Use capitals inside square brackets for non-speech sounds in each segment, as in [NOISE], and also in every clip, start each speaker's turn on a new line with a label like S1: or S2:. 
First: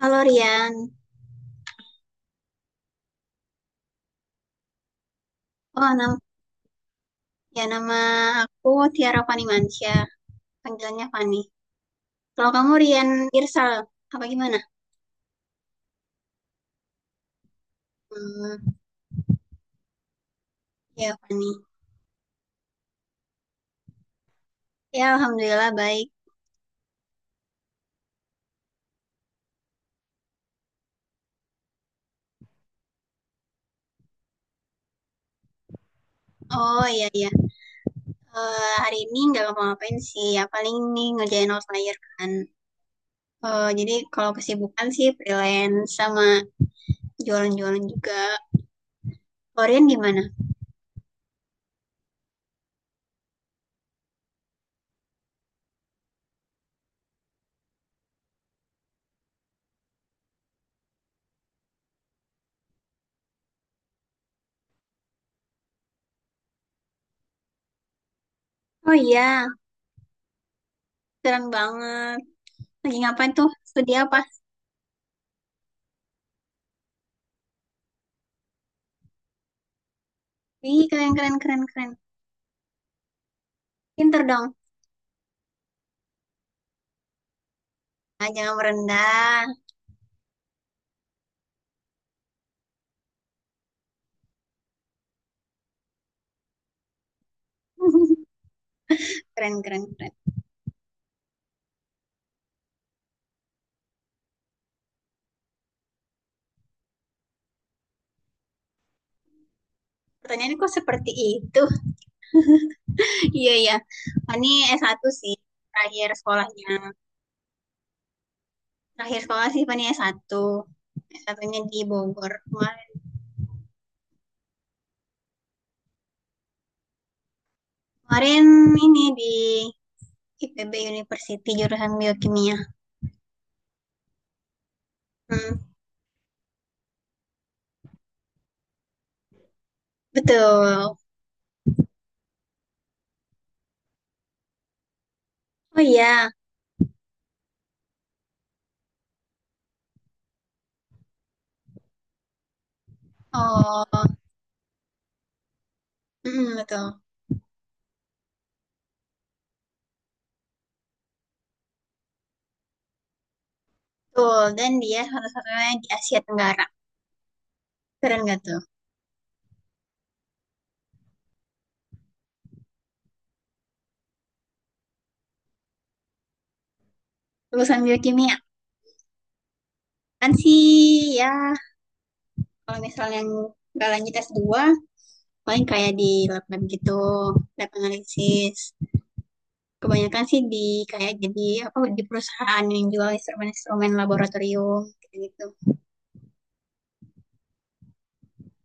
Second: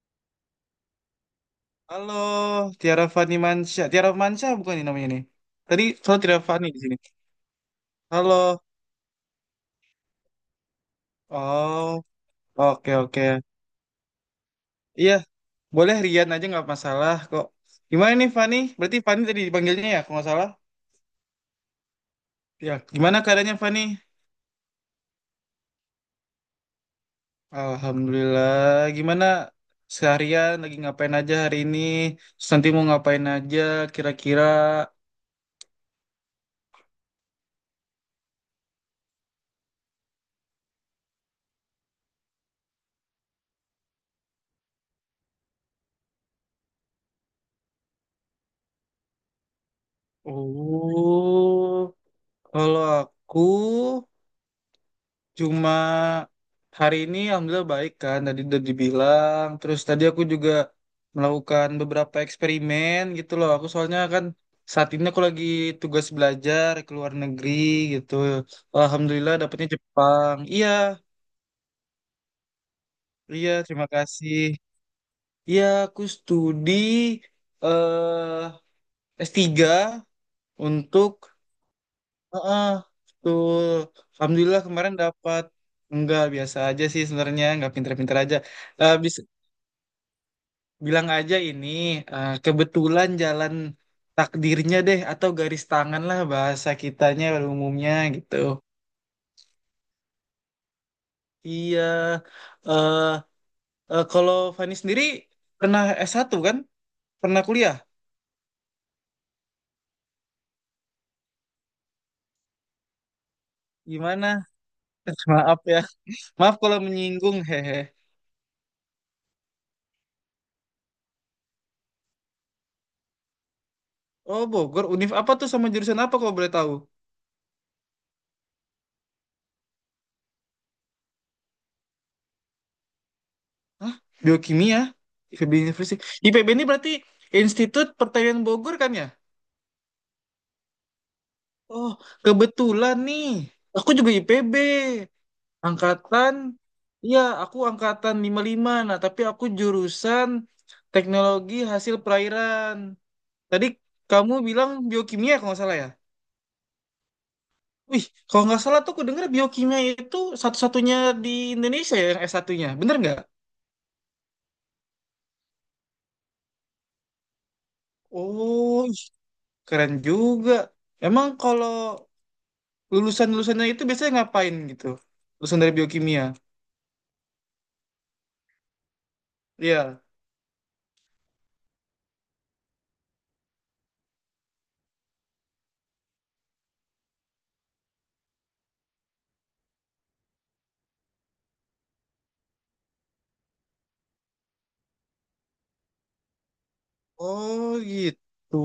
S1: Halo Rian.
S2: Halo, Tiara Fani Mansyah. Tiara Mansyah bukan ini namanya nih. Tadi
S1: Oh, nam
S2: soal Tiara Fani di sini.
S1: nama
S2: Halo.
S1: aku Tiara Fani Mansyah. Panggilannya Fani.
S2: Oh,
S1: Kalau kamu
S2: oke
S1: Rian
S2: oke.
S1: Irsal, apa gimana?
S2: Iya, boleh Rian aja nggak masalah kok. Gimana nih Fani?
S1: Hmm,
S2: Berarti Fani tadi dipanggilnya ya, kalau nggak salah.
S1: Ya Fani.
S2: Ya, gimana keadaannya Fani?
S1: Ya Alhamdulillah baik.
S2: Alhamdulillah. Gimana seharian lagi ngapain aja hari ini? Terus nanti mau ngapain aja kira-kira?
S1: Oh, iya, iya. Hari ini nggak ngapa-ngapain sih. Ya paling nih ngerjain outlier kan. Jadi kalau kesibukan sih freelance sama jualan-jualan juga. Kalau Rian gimana?
S2: Oh, kalau aku cuma hari ini alhamdulillah baik kan tadi udah dibilang. Terus tadi aku juga melakukan beberapa eksperimen gitu loh. Aku soalnya kan saat ini aku lagi tugas belajar ke luar negeri gitu.
S1: Oh
S2: Alhamdulillah
S1: iya,
S2: dapetnya Jepang. Iya,
S1: keren banget. Lagi ngapain tuh?
S2: iya terima
S1: Studi apa?
S2: kasih. Iya, aku studi eh S3
S1: Ih,
S2: untuk.
S1: keren keren keren keren.
S2: Heeh, betul.
S1: Pinter dong.
S2: Alhamdulillah kemarin dapat. Enggak, biasa aja sih sebenarnya, enggak pinter-pinter
S1: Ah,
S2: aja.
S1: jangan
S2: Eh, bis-
S1: merendah.
S2: Bilang aja ini kebetulan jalan takdirnya deh atau garis tangan lah bahasa kitanya pada umumnya gitu.
S1: [LAUGHS] Keren, keren, keren.
S2: Iya, eh kalau Fani sendiri pernah S1 kan? Pernah kuliah?
S1: Pertanyaannya kok seperti itu? [LAUGHS] Iya, iya.
S2: Gimana?
S1: Fani s satu
S2: [LAUGHS]
S1: sih,
S2: Maaf ya,
S1: terakhir
S2: maaf kalau
S1: sekolahnya.
S2: menyinggung hehe.
S1: Terakhir sekolah sih Fani s satu s S1-nya di Bogor. Kemarin,
S2: Oh Bogor, Univ apa tuh sama jurusan apa kalau boleh tahu?
S1: kemarin ini di IPB University, jurusan biokimia.
S2: Hah? Biokimia? IPB
S1: Hmm,
S2: University. IPB ini berarti Institut Pertanian Bogor kan ya?
S1: Betul.
S2: Oh, kebetulan nih. Aku juga IPB.
S1: Oh iya.
S2: Angkatan, iya aku angkatan 55. Nah, tapi aku jurusan teknologi hasil perairan. Tadi
S1: Oh,
S2: kamu bilang biokimia kalau nggak salah ya?
S1: betul.
S2: Wih, kalau nggak salah tuh aku dengar biokimia itu satu-satunya di Indonesia ya, yang S1-nya. Bener nggak?
S1: Betul, dan dia satu-satunya di Asia Tenggara. Keren gak tuh?
S2: Oh, ih, keren juga. Emang kalau lulusan-lulusannya itu biasanya ngapain gitu? Lulusan dari biokimia.
S1: Lulusan biokimia.
S2: Iya.
S1: Kan sih, ya, kalau misalnya nggak lanjut S2, paling kayak di lab lab gitu, lab analisis. Kebanyakan sih di kayak jadi apa di perusahaan yang jual instrumen-instrumen laboratorium gitu.
S2: Oh gitu,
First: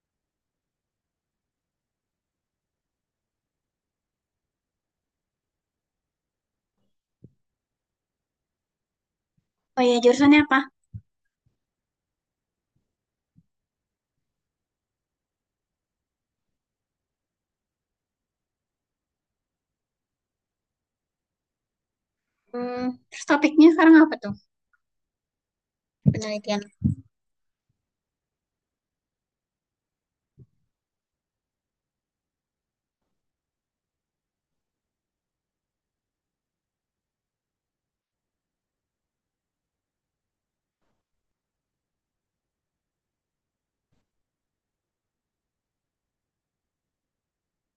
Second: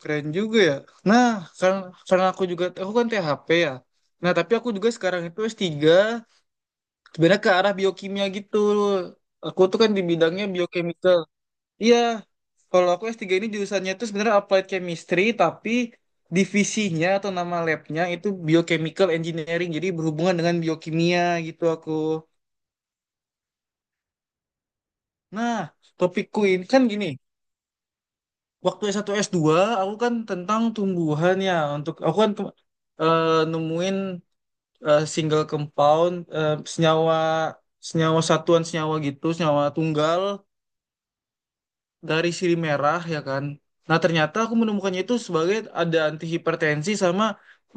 S2: keren juga ya. Nah, karena, karena aku juga, aku kan THP ya. Nah, tapi aku juga sekarang itu S3, sebenarnya ke arah biokimia gitu. Aku tuh
S1: Oh
S2: kan
S1: iya,
S2: di
S1: jurusannya
S2: bidangnya
S1: apa?
S2: biochemical. Iya, kalau aku S3 ini jurusannya itu sebenarnya applied chemistry, tapi divisinya atau nama labnya itu biochemical engineering, jadi berhubungan dengan biokimia gitu aku.
S1: Hmm, Terus topiknya sekarang apa tuh?
S2: Nah, topikku
S1: Penelitian.
S2: ini kan gini, waktu S1 S2, aku kan tentang tumbuhan ya untuk aku kan eh, nemuin single compound senyawa senyawa satuan senyawa gitu senyawa tunggal dari sirih merah ya kan. Nah ternyata aku menemukannya itu sebagai ada antihipertensi sama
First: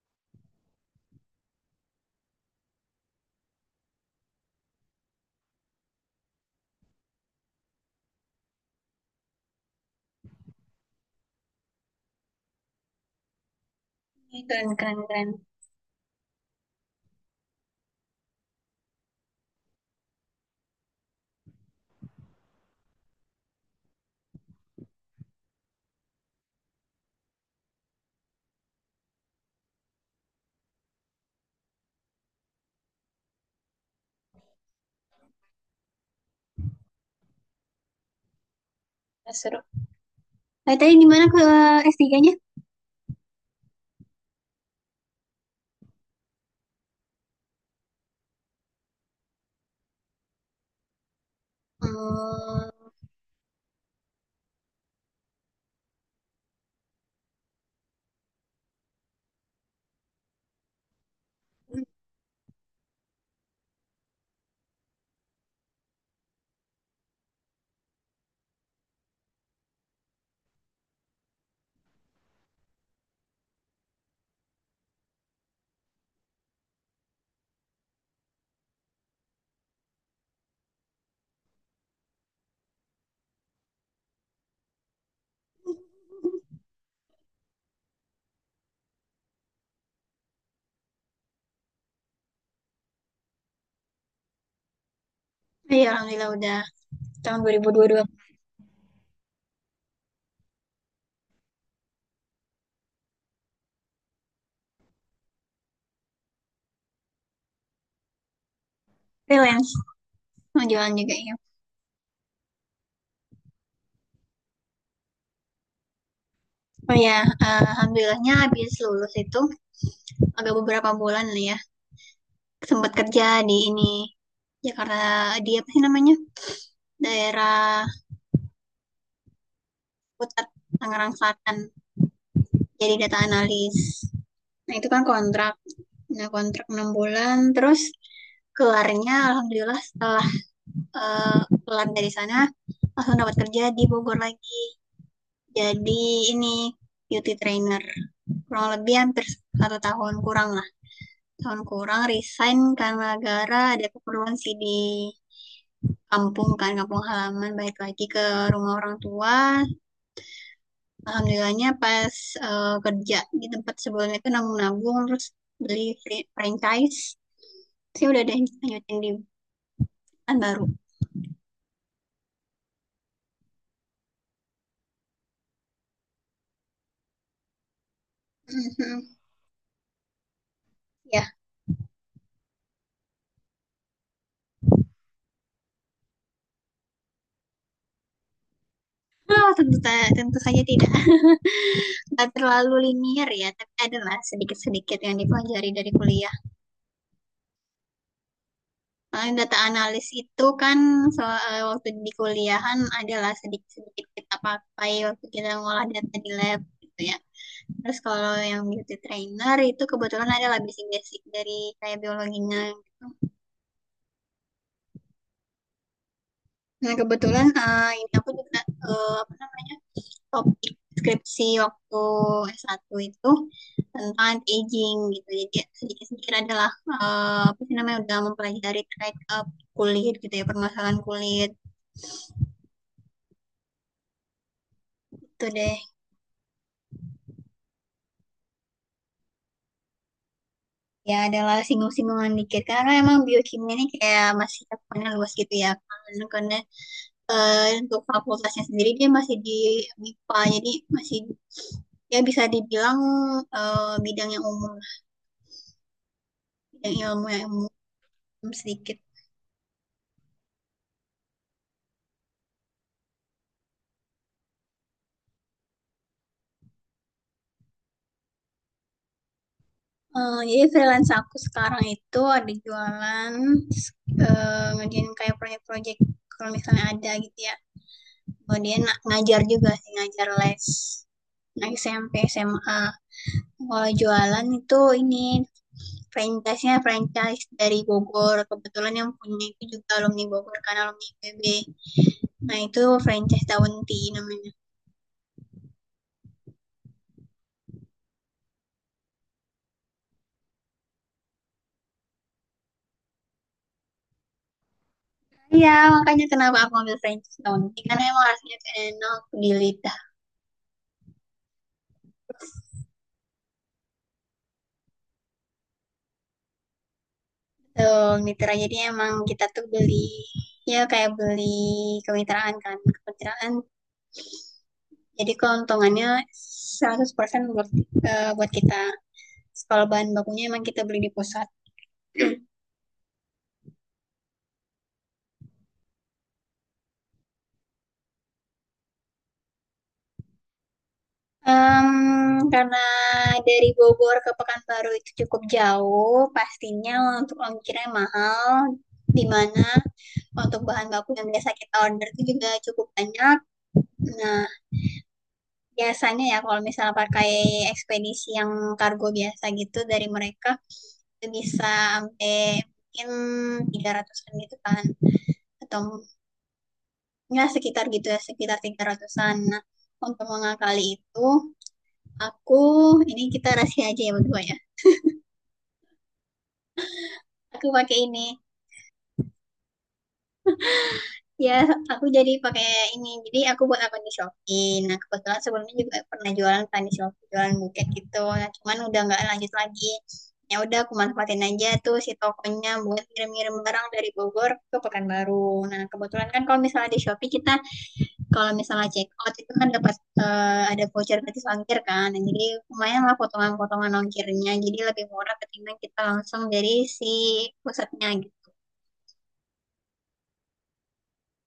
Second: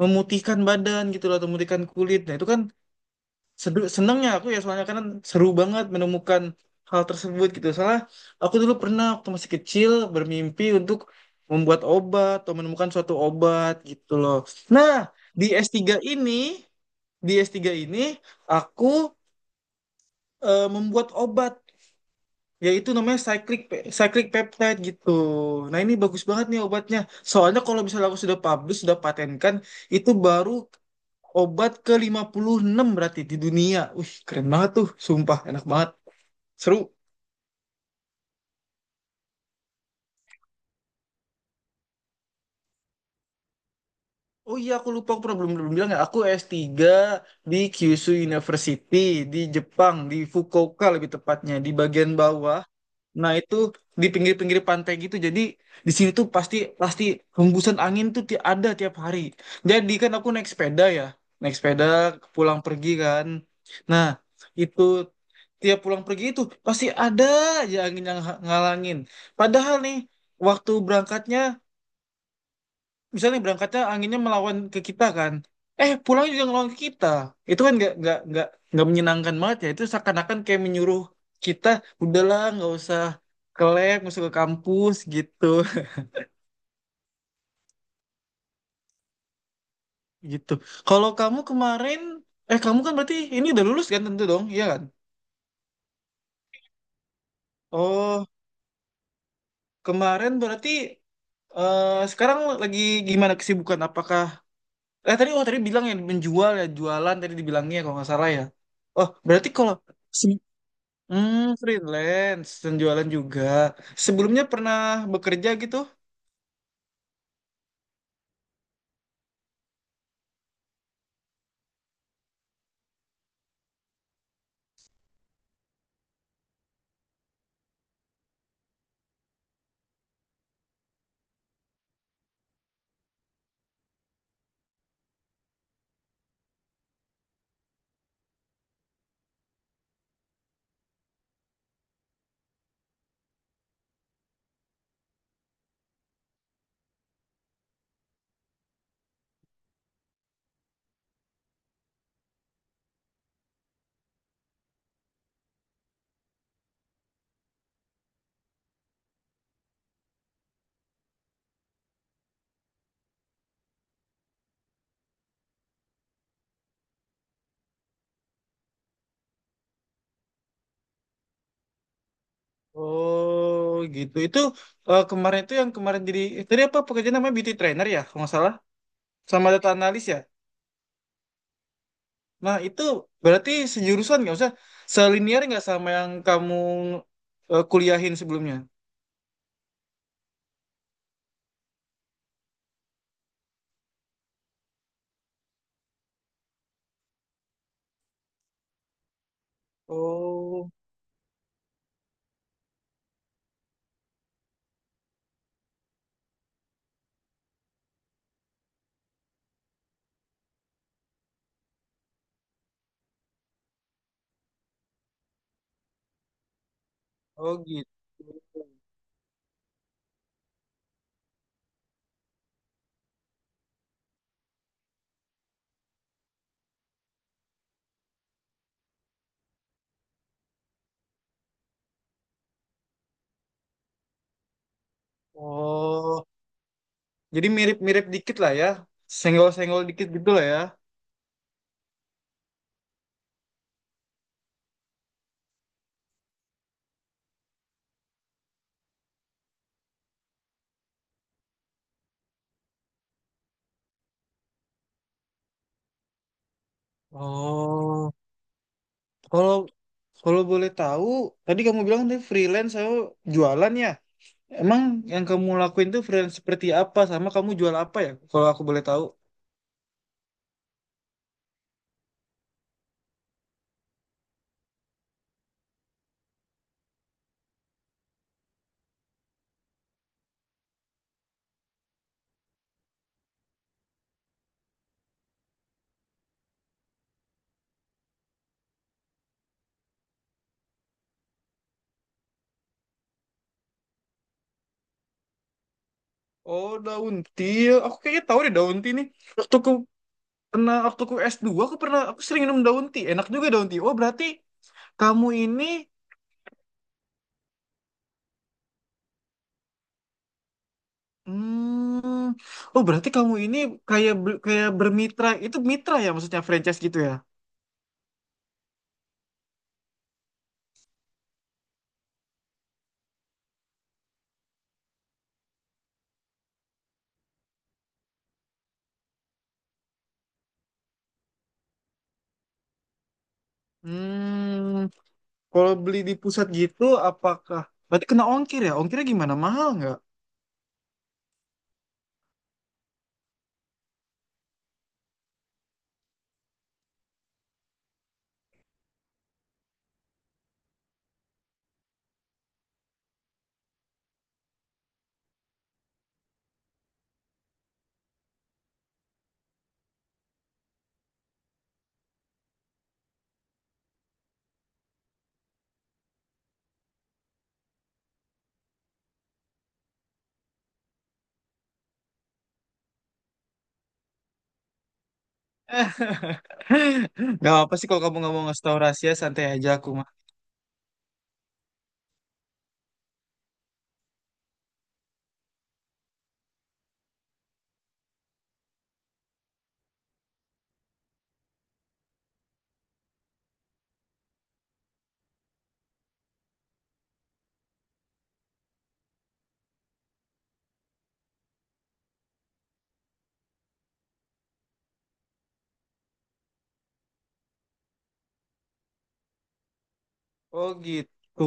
S2: memutihkan badan gitu loh, atau memutihkan kulit. Nah itu kan senengnya aku ya, soalnya kan seru banget menemukan hal tersebut gitu. Soalnya aku dulu pernah waktu masih kecil bermimpi untuk membuat obat atau menemukan suatu obat gitu loh.
S1: Ih, keren,
S2: Nah,
S1: keren, keren.
S2: di s tiga ini, di s tiga ini aku membuat obat yaitu namanya cyclic peptide gitu. Nah, ini bagus banget nih obatnya. Soalnya kalau misalnya aku sudah publish, sudah patenkan, itu baru obat ke-56 berarti di dunia. Wih, keren banget tuh. Sumpah, enak banget. Seru.
S1: Nah, seru. Nah, tadi gimana ke S3-nya?
S2: Oh iya, aku lupa. Aku pernah belum bilang ya. Aku s tiga di Kyushu University di Jepang, di Fukuoka lebih tepatnya, di bagian bawah.
S1: Hmm,
S2: Nah, itu di pinggir-pinggir pantai gitu. Jadi, di sini tuh pasti pasti hembusan angin tuh ada tiap hari. Jadi, kan aku naik sepeda ya. Naik sepeda pulang pergi kan. Nah, itu tiap pulang pergi itu pasti ada aja angin yang ngalangin. Padahal nih waktu berangkatnya, misalnya nih berangkatnya anginnya melawan ke kita kan, pulang juga ngelawan ke kita. Itu kan nggak menyenangkan banget ya. Itu seakan-akan kayak menyuruh kita udahlah nggak usah ke lab, nggak usah ke kampus gitu [LAUGHS] gitu. Kalau kamu kemarin, kamu kan berarti ini udah lulus kan tentu dong, iya kan?
S1: iya, alhamdulillah udah tahun 2022.
S2: Oh kemarin berarti sekarang lagi gimana kesibukan? Apakah tadi oh tadi bilang ya menjual ya jualan tadi dibilangnya kalau nggak salah ya. Oh berarti
S1: Freelance
S2: kalau
S1: mau jualan juga ya.
S2: freelance dan jualan juga. Sebelumnya pernah bekerja gitu?
S1: Oh ya, alhamdulillahnya habis lulus itu agak beberapa bulan lah ya, sempat kerja di ini Jakarta di apa sih namanya, daerah Putat Tangerang Selatan, jadi data analis. Nah itu kan kontrak, nah kontrak 6 bulan. Terus keluarnya alhamdulillah setelah keluar dari sana langsung dapat kerja di Bogor lagi, jadi ini beauty trainer kurang lebih hampir satu tahun kurang, tahun kurang resign karena gara ada keperluan sih di kampung kan, kampung halaman, balik lagi ke rumah orang tua. Alhamdulillahnya pas kerja di tempat sebelumnya itu nabung-nabung, terus beli franchise sih, udah deh lanjutin di perusahaan baru.
S2: Oh gitu. Itu kemarin itu yang kemarin jadi tadi apa pekerjaan namanya beauty trainer ya kalau nggak salah,
S1: [LAUGHS]
S2: sama data analis ya.
S1: Ya.
S2: Nah itu berarti sejurusan nggak usah selinier nggak sama yang kamu kuliahin sebelumnya?
S1: Oh, tentu tentu saja tidak, nggak terlalu linier ya, tapi adalah sedikit-sedikit yang dipelajari dari kuliah. Eh, data analis itu
S2: Oh,
S1: kan so, waktu di kuliahan adalah sedikit-sedikit kita pakai, waktu kita ngolah data di lab gitu ya. Terus kalau yang beauty trainer itu kebetulan adalah basic-basic dari kayak biologinya gitu. Nah kebetulan
S2: oh gitu.
S1: ini aku juga eh, apa namanya topik skripsi waktu S1 itu tentang anti-aging gitu. Jadi sedikit-sedikit adalah eh, apa sih namanya udah mempelajari terkait kulit gitu ya, permasalahan kulit itu deh.
S2: Oh, jadi mirip-mirip dikit lah ya. Senggol-senggol dikit gitu lah ya.
S1: Ya adalah singgung-singgungan dikit karena emang biokimia ini kayak masih cakupannya luas gitu ya, karena untuk fakultasnya sendiri dia masih di MIPA, jadi masih ya bisa dibilang bidang yang umum, bidang ilmu yang umum
S2: Oh,
S1: sedikit.
S2: kalau kalau boleh tahu, tadi kamu bilang tadi freelance saya jualan ya. Emang yang kamu lakuin tuh freelance seperti apa sama kamu jual apa ya? Kalau aku boleh tahu.
S1: Jadi freelance aku sekarang itu ada jualan, ngerjain kayak proyek-proyek kalau misalnya ada gitu ya. Kemudian ngajar juga sih, ngajar les. Nah, SMP, SMA. Kalau jualan itu ini franchise-nya franchise dari Bogor. Kebetulan yang punya itu juga alumni Bogor kan, alumni IPB. Nah, itu franchise Daun Tea namanya.
S2: Oh, daun tea. Aku kayaknya tahu deh daun tea nih. Waktu aku pernah waktu aku S2 aku pernah aku sering minum daun tea. Enak juga daun tea. Oh, berarti kamu ini,
S1: Iya, makanya kenapa aku ambil franchise Daun Tea. Karena emang rasanya enak di lidah.
S2: hmm, oh berarti kamu ini kayak bermitra. Itu mitra ya maksudnya franchise gitu ya?
S1: Tuh, mitra. Jadi emang kita tuh beli, ya kayak beli kemitraan kan. Kemitraan. Jadi keuntungannya 100% buat, buat kita. Kalau bahan bakunya emang kita beli di pusat.
S2: Hmm, Kalau beli di pusat gitu, apakah berarti kena ongkir ya? Ongkirnya gimana? Mahal nggak?
S1: Em, karena dari Bogor ke Pekanbaru itu cukup jauh, pastinya untuk ongkirnya mahal, di mana untuk bahan baku yang biasa kita order itu juga cukup banyak. Nah, biasanya ya kalau misalnya pakai ekspedisi yang kargo biasa gitu dari mereka, itu bisa sampai mungkin 300-an gitu kan. Atau ya sekitar gitu ya, sekitar 300-an. Nah, untuk mengakali itu, aku, ini kita rahasia aja ya berdua ya.
S2: [LAUGHS] Gak
S1: Aku
S2: apa sih
S1: pakai
S2: kalau kamu
S1: ini,
S2: nggak mau ngasih tahu rahasia, santai aja aku mah.
S1: ya, aku jadi pakai ini, jadi aku buat akun di Shopee. Nah kebetulan sebelumnya juga pernah jualan kan di Shopee, jualan buket gitu, nah, cuman udah nggak lanjut lagi, ya udah aku manfaatin aja tuh si tokonya buat ngirim-ngirim barang dari Bogor ke Pekanbaru. Nah kebetulan kan kalau misalnya di Shopee kita kalau misalnya check out itu kan dapat, ada voucher gratis ongkir kan. Nah, jadi lumayan lah potongan-potongan ongkirnya, jadi lebih murah ketimbang kita langsung dari si pusatnya gitu.
S2: Oh gitu.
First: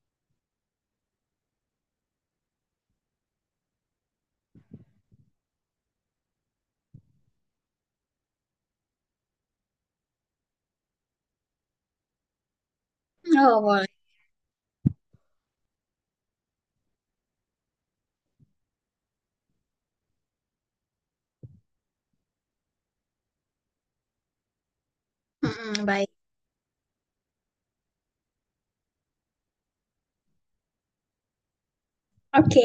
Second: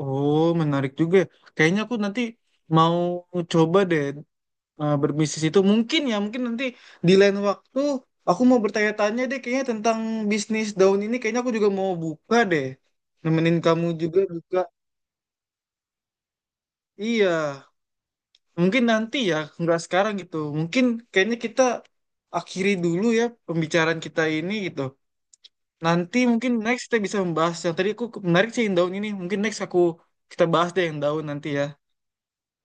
S2: Oh, menarik juga, ya. Kayaknya aku nanti mau coba deh berbisnis itu. Mungkin ya, mungkin nanti di lain waktu aku mau bertanya-tanya deh kayaknya tentang bisnis daun ini. Kayaknya aku juga mau buka deh. Nemenin
S1: Oh
S2: kamu
S1: boleh.
S2: juga buka. Iya. Mungkin nanti ya, nggak sekarang gitu. Mungkin kayaknya kita akhiri dulu ya pembicaraan kita ini gitu.
S1: Mm-mm, baik.
S2: Nanti mungkin next kita bisa membahas yang tadi aku menarik sih yang daun ini. Mungkin next kita bahas deh yang daun nanti ya.
S1: Oke,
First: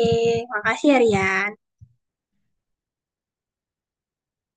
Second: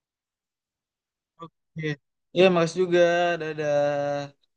S1: makasih ya Ria.
S2: Iya, iya, makasih juga. Dadah.